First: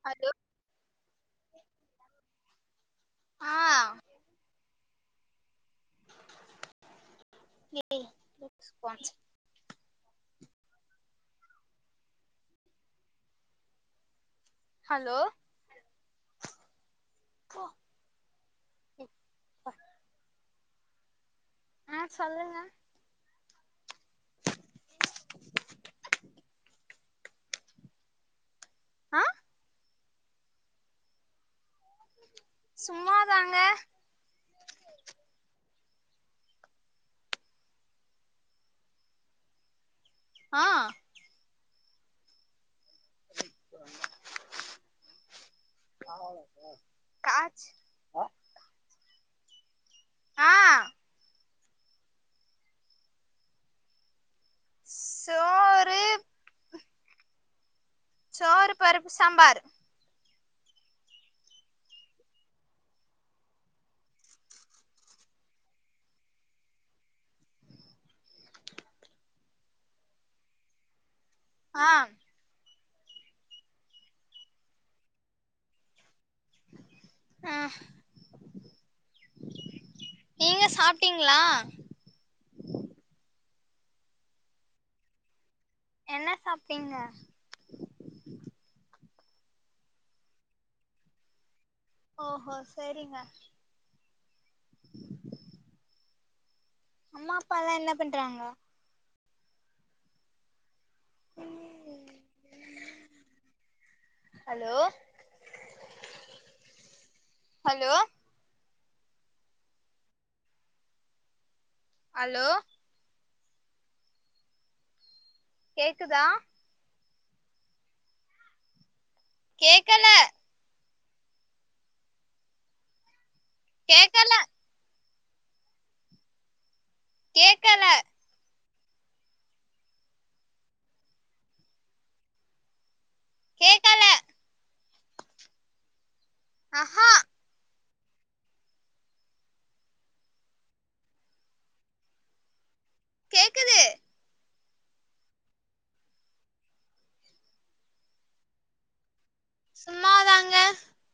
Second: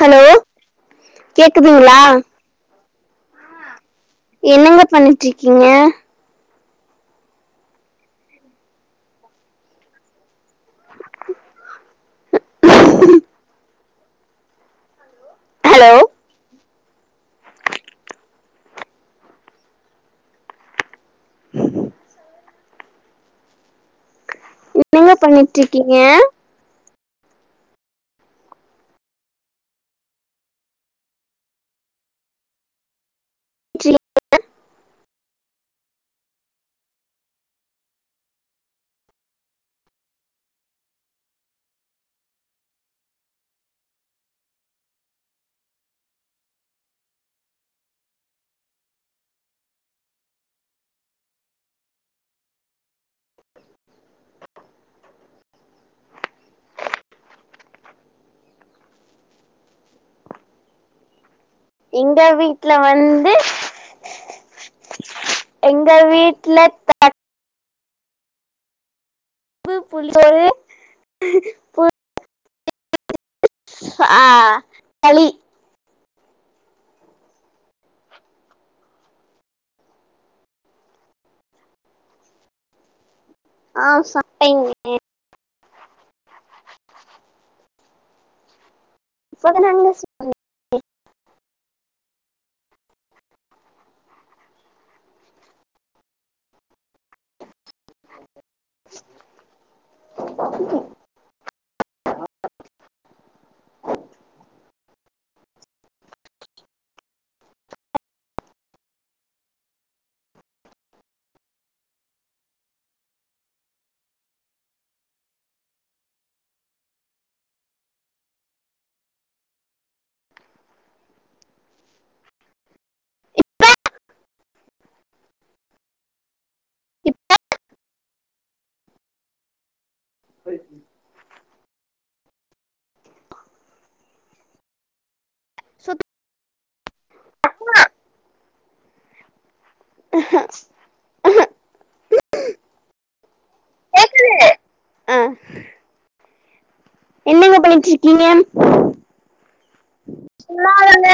hello கேக்குதுங்ளா ஆ என்னெங்க பண்ணிட்டு இருக்கீங்க ஏ லெட்ஸ் ஒன்ஸ் ஹலோ ஹலோ ஆ ஆ சொல்லுங்க [inaudible] என்னங்க பண்ணிட்டு இருக்கீங்க ஆ சும்மாதாங் ஆ [unintelligible] காச் ஆ சோ சோறு பருப்பு சாம்பார் எங்க வீட்ல வந்து எங்க வீட்ல தட் ப்பு புளிசோறு பு ஆ ஆ களி ஆ நீங்க சாப்ட்டீங்ளா ஆ சாப்டேங்க என்ன சாப்டிங்க சுடு தண்ணி சொ ஓஹோ சரிங்க அம்மா அப்பாலா என்ன பண்றாங்க [inaudible] ஹலோ ஹலோ ஹலோ கேக்குதா கேக்கல கேக்கல கேக்கல [inaudible] கேக்கல ஆஹா [inaudible] கேக்குது பேக்குது ஆ என்னங்க பண்ணிட்டு இருக்கீங்க சும்மாதாங்க சும்மாதாங்க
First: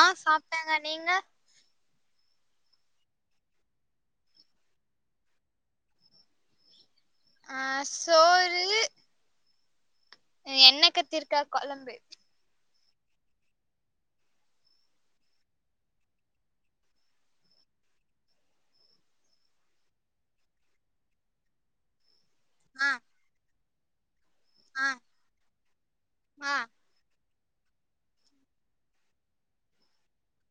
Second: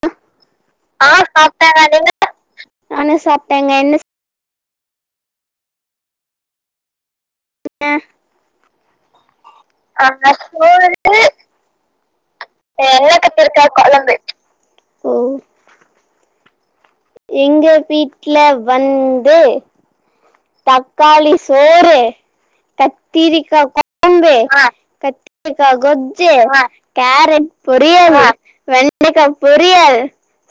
ஆ சாப்பிட்டாங்க நீங்க ஆ சாப்டேங்க நீங்க நானு சாப்டேங்க என்ன அ சோறு ஆ சோறு எண்ண கத்திரிக்கா கொழம்பு எண்ண கத்திரிக்கா கொழம்பு ஓ எங்க வீட்ல வந்து தக்காளி சோறு ஆ கத்திரக்கா கொழம்பு ஆ கத்ரிக்கா கொஜ்ஜி ஆ ஆ கேரட் பொரியல் வெண்டக்கா பொரியல்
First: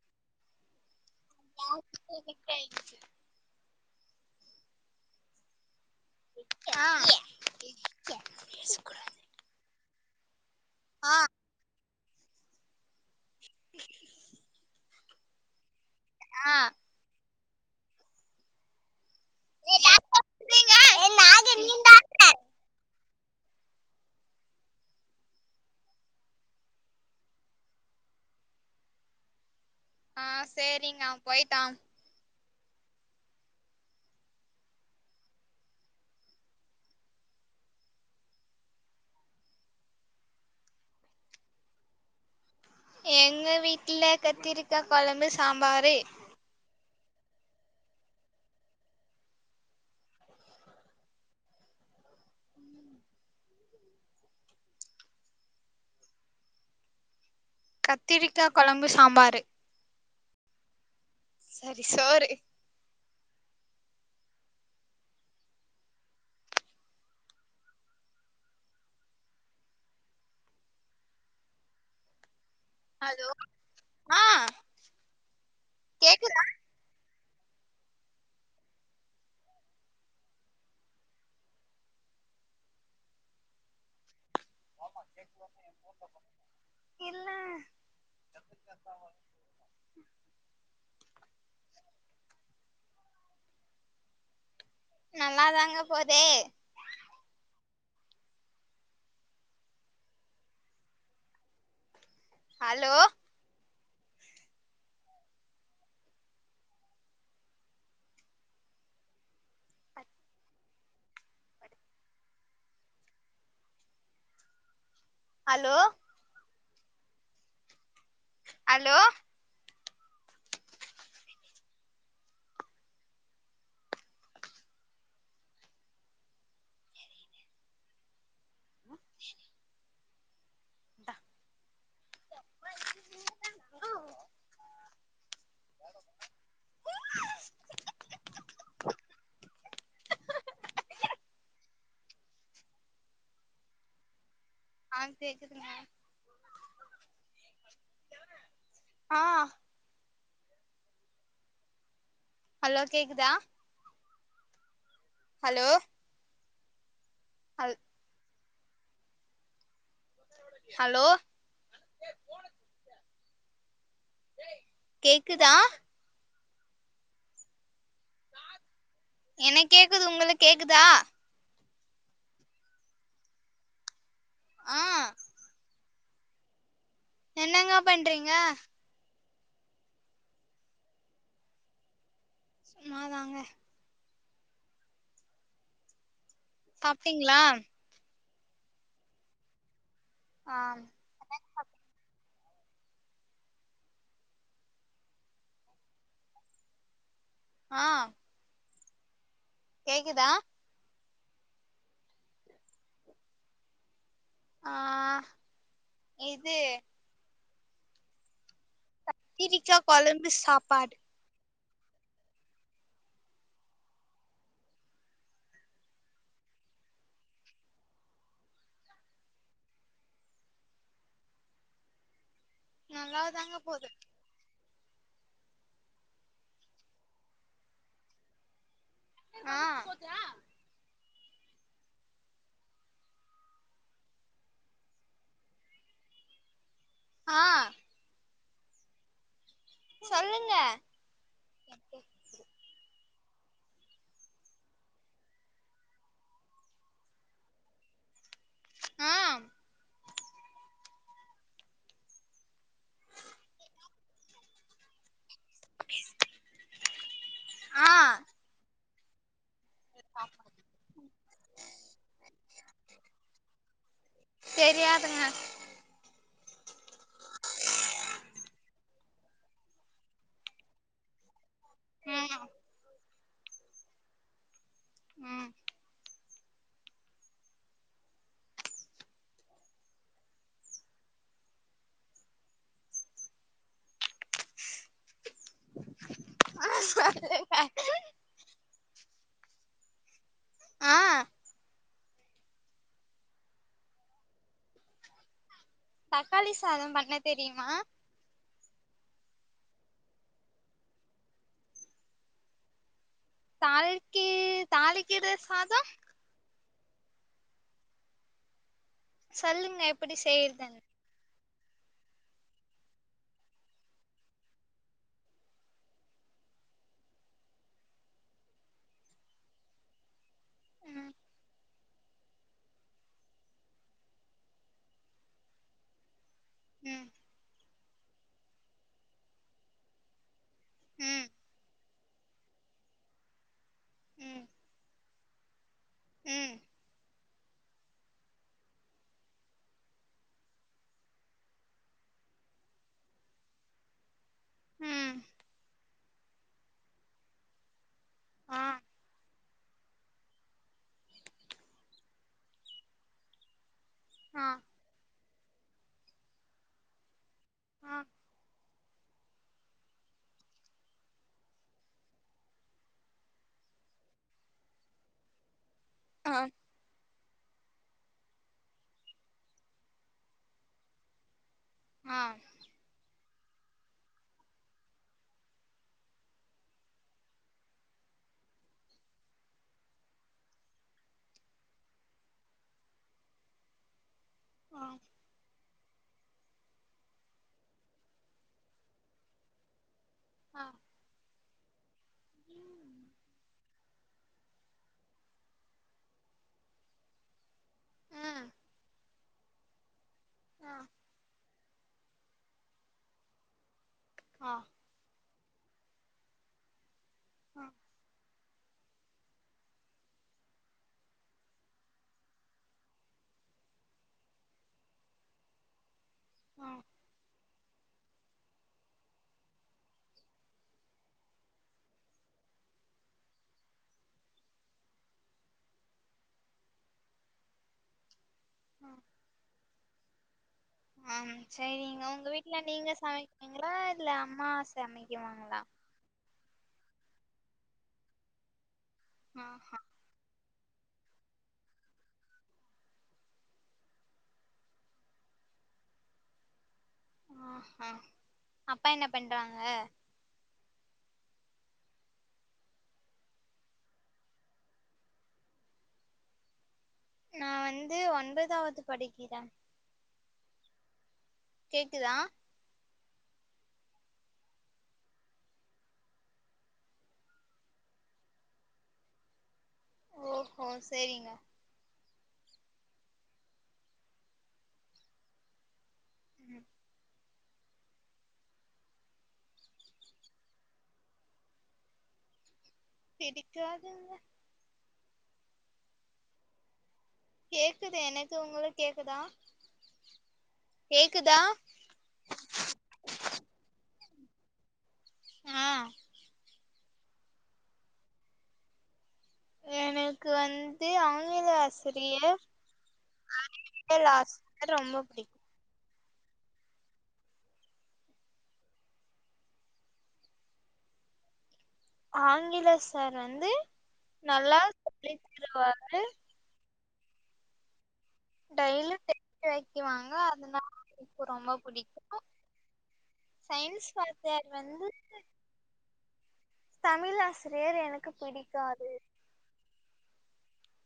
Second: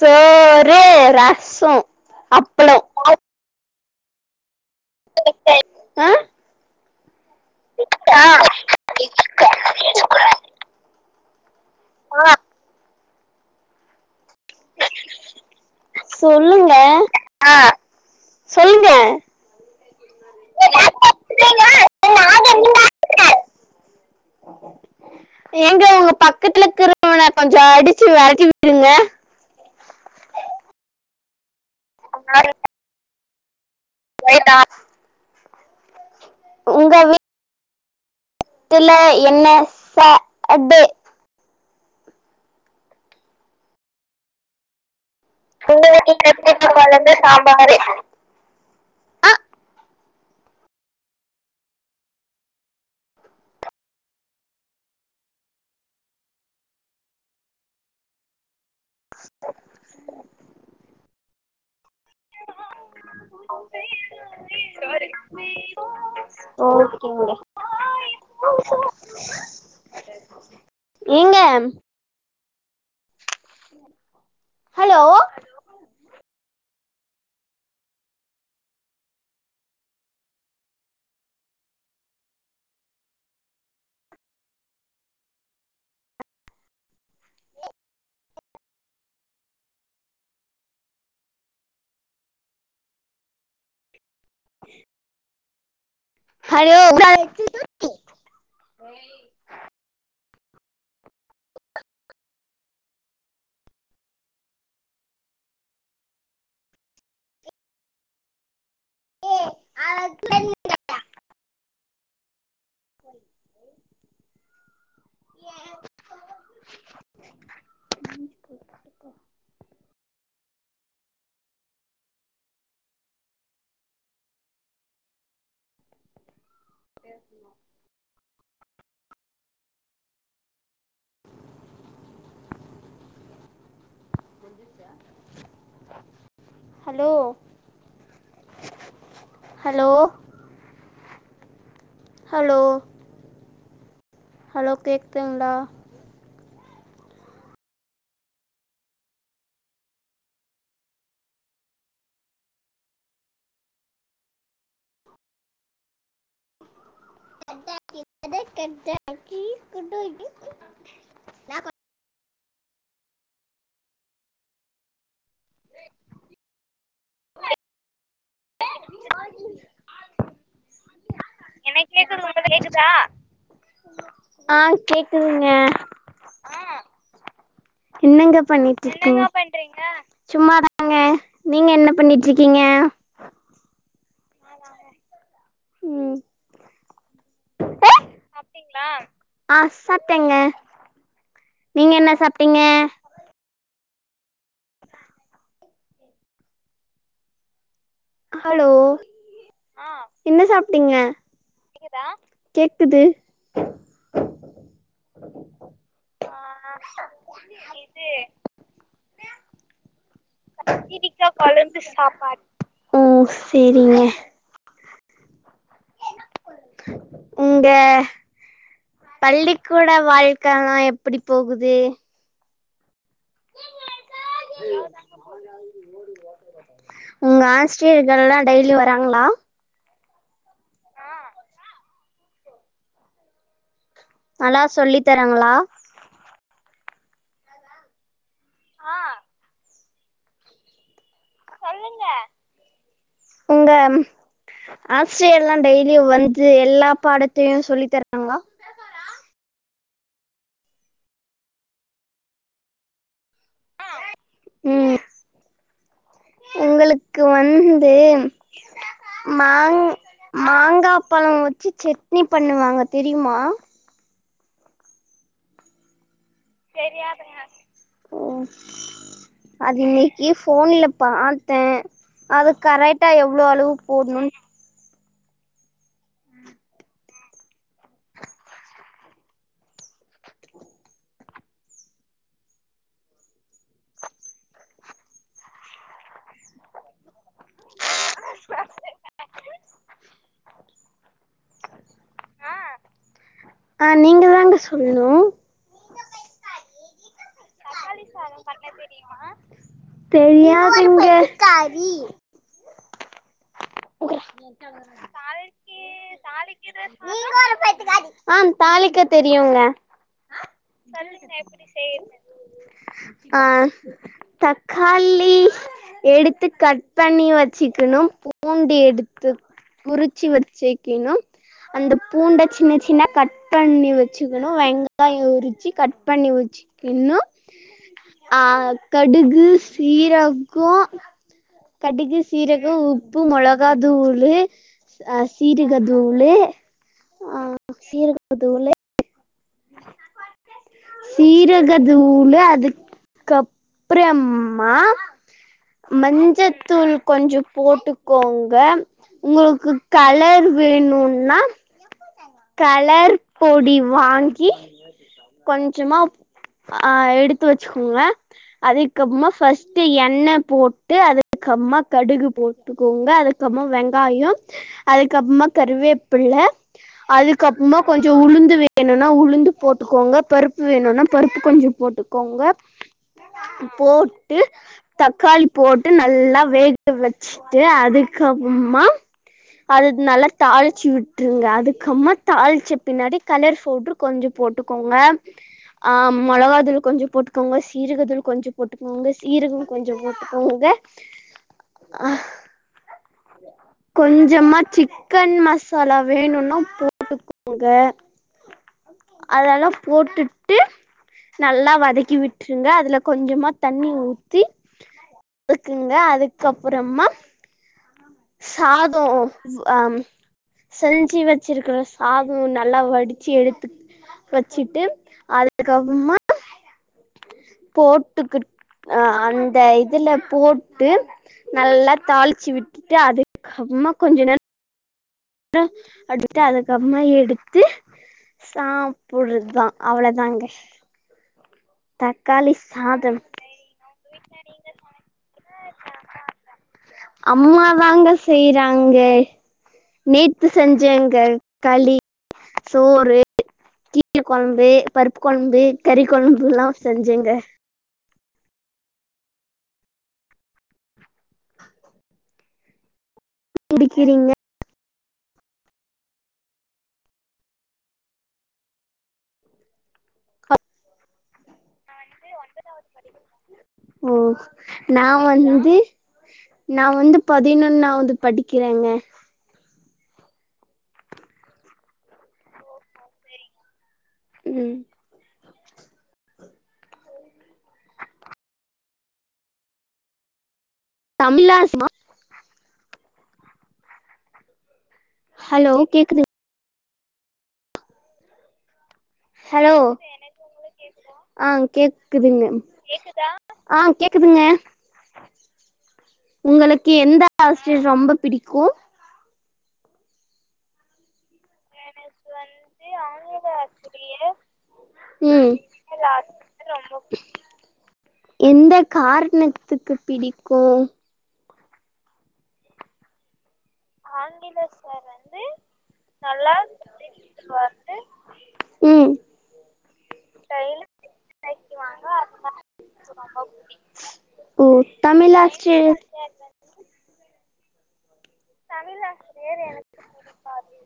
சோறு ரசோ அப்பளோ [inaudible] ஆ ஆ [unintelligible] பேசக்கூடாது ஆ ஆ சொல்லுங்க ஆ சொல்லுங்கோ எ [unintelligible] ஏ நாயே நீதான்டா ஏங்க உங்க பக்த்துலகுறவன கொஞ்சோ அடிச்சு வெறட்டி விட்டுடுங்க ஆ செரிங்க அவன் போய்ட்டான் [unintelligible] போய்ட்டான் உங்க [unintelligible] வீட்டுல என்ன ச அது எங்க வீட்டுல கத்திருக்கா கொழம்பு சாம்பாரு கத்ரிக்கா கொழம்பு சாம்பாரு கத்திரிக்கா கொழம்பு சாம்பாரு சரி சோறு [inaudible] சோறு [inaudible] ஓகேங்க ஏங்க ஹலோ ஆ ஹலோ கேக்குதா இல்ல நல்லாதாங்க போது ஹலோ ஹலோ [inaudible] [inaudible] ஹலோ ஹலோ [inaudible] அ இந்தா [inaudible] ஹலோ ஹலோ ஹலோ ஹலோ ஆ கேக்துங்ளா கேக்குதுங்க ஆ ஹலோ கேக்குதா ஹலோ ஹல் [inaudible] ஹலோ கேக்குதா எனக் கேக்குது உங்களுக் கேக்குதா கேக்குது உங்களுக் கேக்குதா ஆ கேக்குதுங்க என்னங்கப் என்னங்க பண்ணீட்ருக்கீங்க சும்மாதாங்க நீங்க என்ன பண்ணிட் ருக்கீங்க சும்மாதாங்க ம் சாப்டீங்ளா ஆ சாப்டேங்க ஆ நீங்க என்ன சாப்டீங்க ஆ ஹலோ கேக்குதா என்ன சாப்டீங்க கேக்குது ஆ இது இது கத்திரிச்சா கொலம்பு சாப்பாடு ம் சேரிங்க உங்க பள்ளி கூட வாழ்க்கலா எப்டி போகுது நல்லா தாங்க போது நல்லா தாங்க போது உங்க ஆஸ்ரிர்கள்லா டெய்லி வராங்ளா ஆ நல்லா சொல்லி தராங்ளா ஆ ஆ சொல்லுங்க உங்க ம் ஆஸ்ரியர்லா டெய்லி வந்து எல்லா பாடத்தியு சொல்லி தரு வாங்ளா ஆம் ம் உங்குளுக்கு ஆ வந்து மாங் ஆ மாங்கா பழோ வெச்சு செட்னி பண்ணுவாங்க தெரியுமா தெரியாதுங்க ம் அது இன்னிக்கி ஃபோன்ல பாத் தே ம் அது கரட்டா எவ்ளோ அளுவு போட்ணுன் ம் சொல்லுங்க ஆ ஆ நீங்க தாங்க சொல்ணோ தக்காளி சாதோ பண்ண தெரியுமா தெரியாதுங்க தாளிக்கி தாளிக்கிற சாதம் ஆம் தாளிக்க தெரியுங்க சொல்லுங்க எப்டி செய்யறதுன்னு ஆ தக்காளி எடுத்து கட் பண்ணி வெச்சுக்குணு பூண்டி எடுத்து உறிச்சி ம் வெச்சிக்கினும் அந்த பூண்ட சின்ன சின்ன கட் பண்ணி வெச்சுக்கணு வெங்காயோ உரிச்சி கட் பண்ணி வெச் ம் சிக்குன்னு ஆ கடுகு சீரகோ ம் கடுகு சீரகோ உப்பு மொளகா தூளு ம் அ சீரகதூளு ம் ஆ சீரக தூளு சீரக தூளு அதுக்கப்றமா ம் மஞ்சத்தூள் கொஞ்சோ போட்டுக்கோங்க ஆ உங்களுக்கு கலர் வேணுனா கலர் பொடி ஆ வாங்கி கொஞ்சமா அ எடுத்து எடுத்து ஆ வெச்சுக்கோங்க அது க்கப்பமா ஃபர்ஸ்ட்டு எண்ணெ போட்டு அதுக்கம்மா கடுகு போட்டுக்கோங்க அது அதுக்கப்பப்மா வெங்காயோ அதுக்கப்புமா கருவேப்பில்ல ஆ அதுக்கப்புமா கொஞ்சோ உளுந்து வேணுனா உளுந்து போட்டுக்கோங்க பருப்பு வேணுனா பருப்பு கொஞ்சோ ஆ போட்டுக்கோங்க போட்டு தக்காளி போட்டு நல்லா வேக வெச்சுட்டு அதுக்கப்புறமா அது நல்லா தாளிச்சு விட்டுருங்க அதுக்கு அதுக்கம்மா தாளிச்ச பின்னாடி கலர் ஃபவ்டுரு கொஞ்சோ ஆ போட்டுக்கோங்க அ மொளகா தூள் கொஞ்சோ போட்டுக்கோங்க சீரக தூள் கொஞ்சோ போட்டுக்கோங்க சீரகோ கொஞ்சோ போட்டு போட்டுகோங்க ஹ ம் கொஞ்சமா சிக்கன் மசாலா வேணுனா போட்டுக்கோங்க ம் அதெல்லா போட்டுட்டு ஆ நல்லா வதக்கி விட்டுருங்க அதுல கொஞ்சமா தண்ணி ஊ ஆ த்துங்க அதுக்கப்புறமா ஆ சாதம் ஆம் செஞ்சி வச்சிருக்குற சாதம் நல்லா வடிச்சி எடுத்து வச்சிட்டு அதுக்கப்புறமா ஆ போட்டுக்கிட் அ அந்த இதுல போட்டு நல்லா தாளிச்சி விட் டு அதுக்கப்புறமா கொஞ்ச நேர ம் அடுத்து அதுக்கப்புறமா எடுத்து ஆ சாப்புறது தான் அவ்ள தாங்க ஆம் சேரிங்க ஒங்க வீட்ல நீங்க சாதம் சமைப்பீங்ளா இல்ல அம்மா சமைக்குவாங்களா அம்மா தாங்க செய்றாங்க ஆ ஹ நேத்து செஞ்சங்க களி சோறு கீரை கொழம்பு பருப்பு கொழம்பு கறி கொழம்பு எல்லாம் செஞ்சேங்க ஆ அப்பா என்ன பண்றாங்க புடிக்கிறீங்க நா வந்து ஒன்பதாவது படிக்கிறேன் அ கேக்குதா ஓ நா வந்து நா வந்து பதினொன்னாவது படிக்கிறேங்க ஓஹோ சேரிங்க ம் ம் தமிழா ஸ்சமா பிடிக்காதுங்க ஹலோ கேக்குதுங் கேக்குது எனக்கு உங்களுக்கு கேக்குதா ஹலோ கேக்குதா ஆ கேக்குதுங்க, ஆ கேக்குதுங்க ஆ உங்களுக்கு எந்த ஆஸ்ரியர் ரொம்ப பிடிக்கோம் எனக்கு வந்து ஆங்கில ஆஸ் சிறிய ஆங்கில ஆஸ்ரிய ரொம்ப பிடிக்கு ஆங்கில ஆஸ்ரியர் ரொம்ப பிடிக்கு எந்த காரணத்துக்கு பிடிக்கு ஆங்கில சார் வந்து ஆங்கில நல்லா சார் சொல்லி வந்து தருவாரு நல்லா வந்து தெளிவா வந்து டைல [unintelligible] வாங்க அதனால ரொம்ப பிடிக்கு சயின்ஸ் வாத்தியாரு வந்து லாஸ்டு தமிழ் ஆசிரியர் எனக்கு பிடிக் தமிழ் ஆஸ்ரியர் எனக் க்காது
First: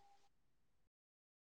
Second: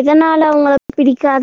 எதனால உங்ளுக்கு பிடிக்காது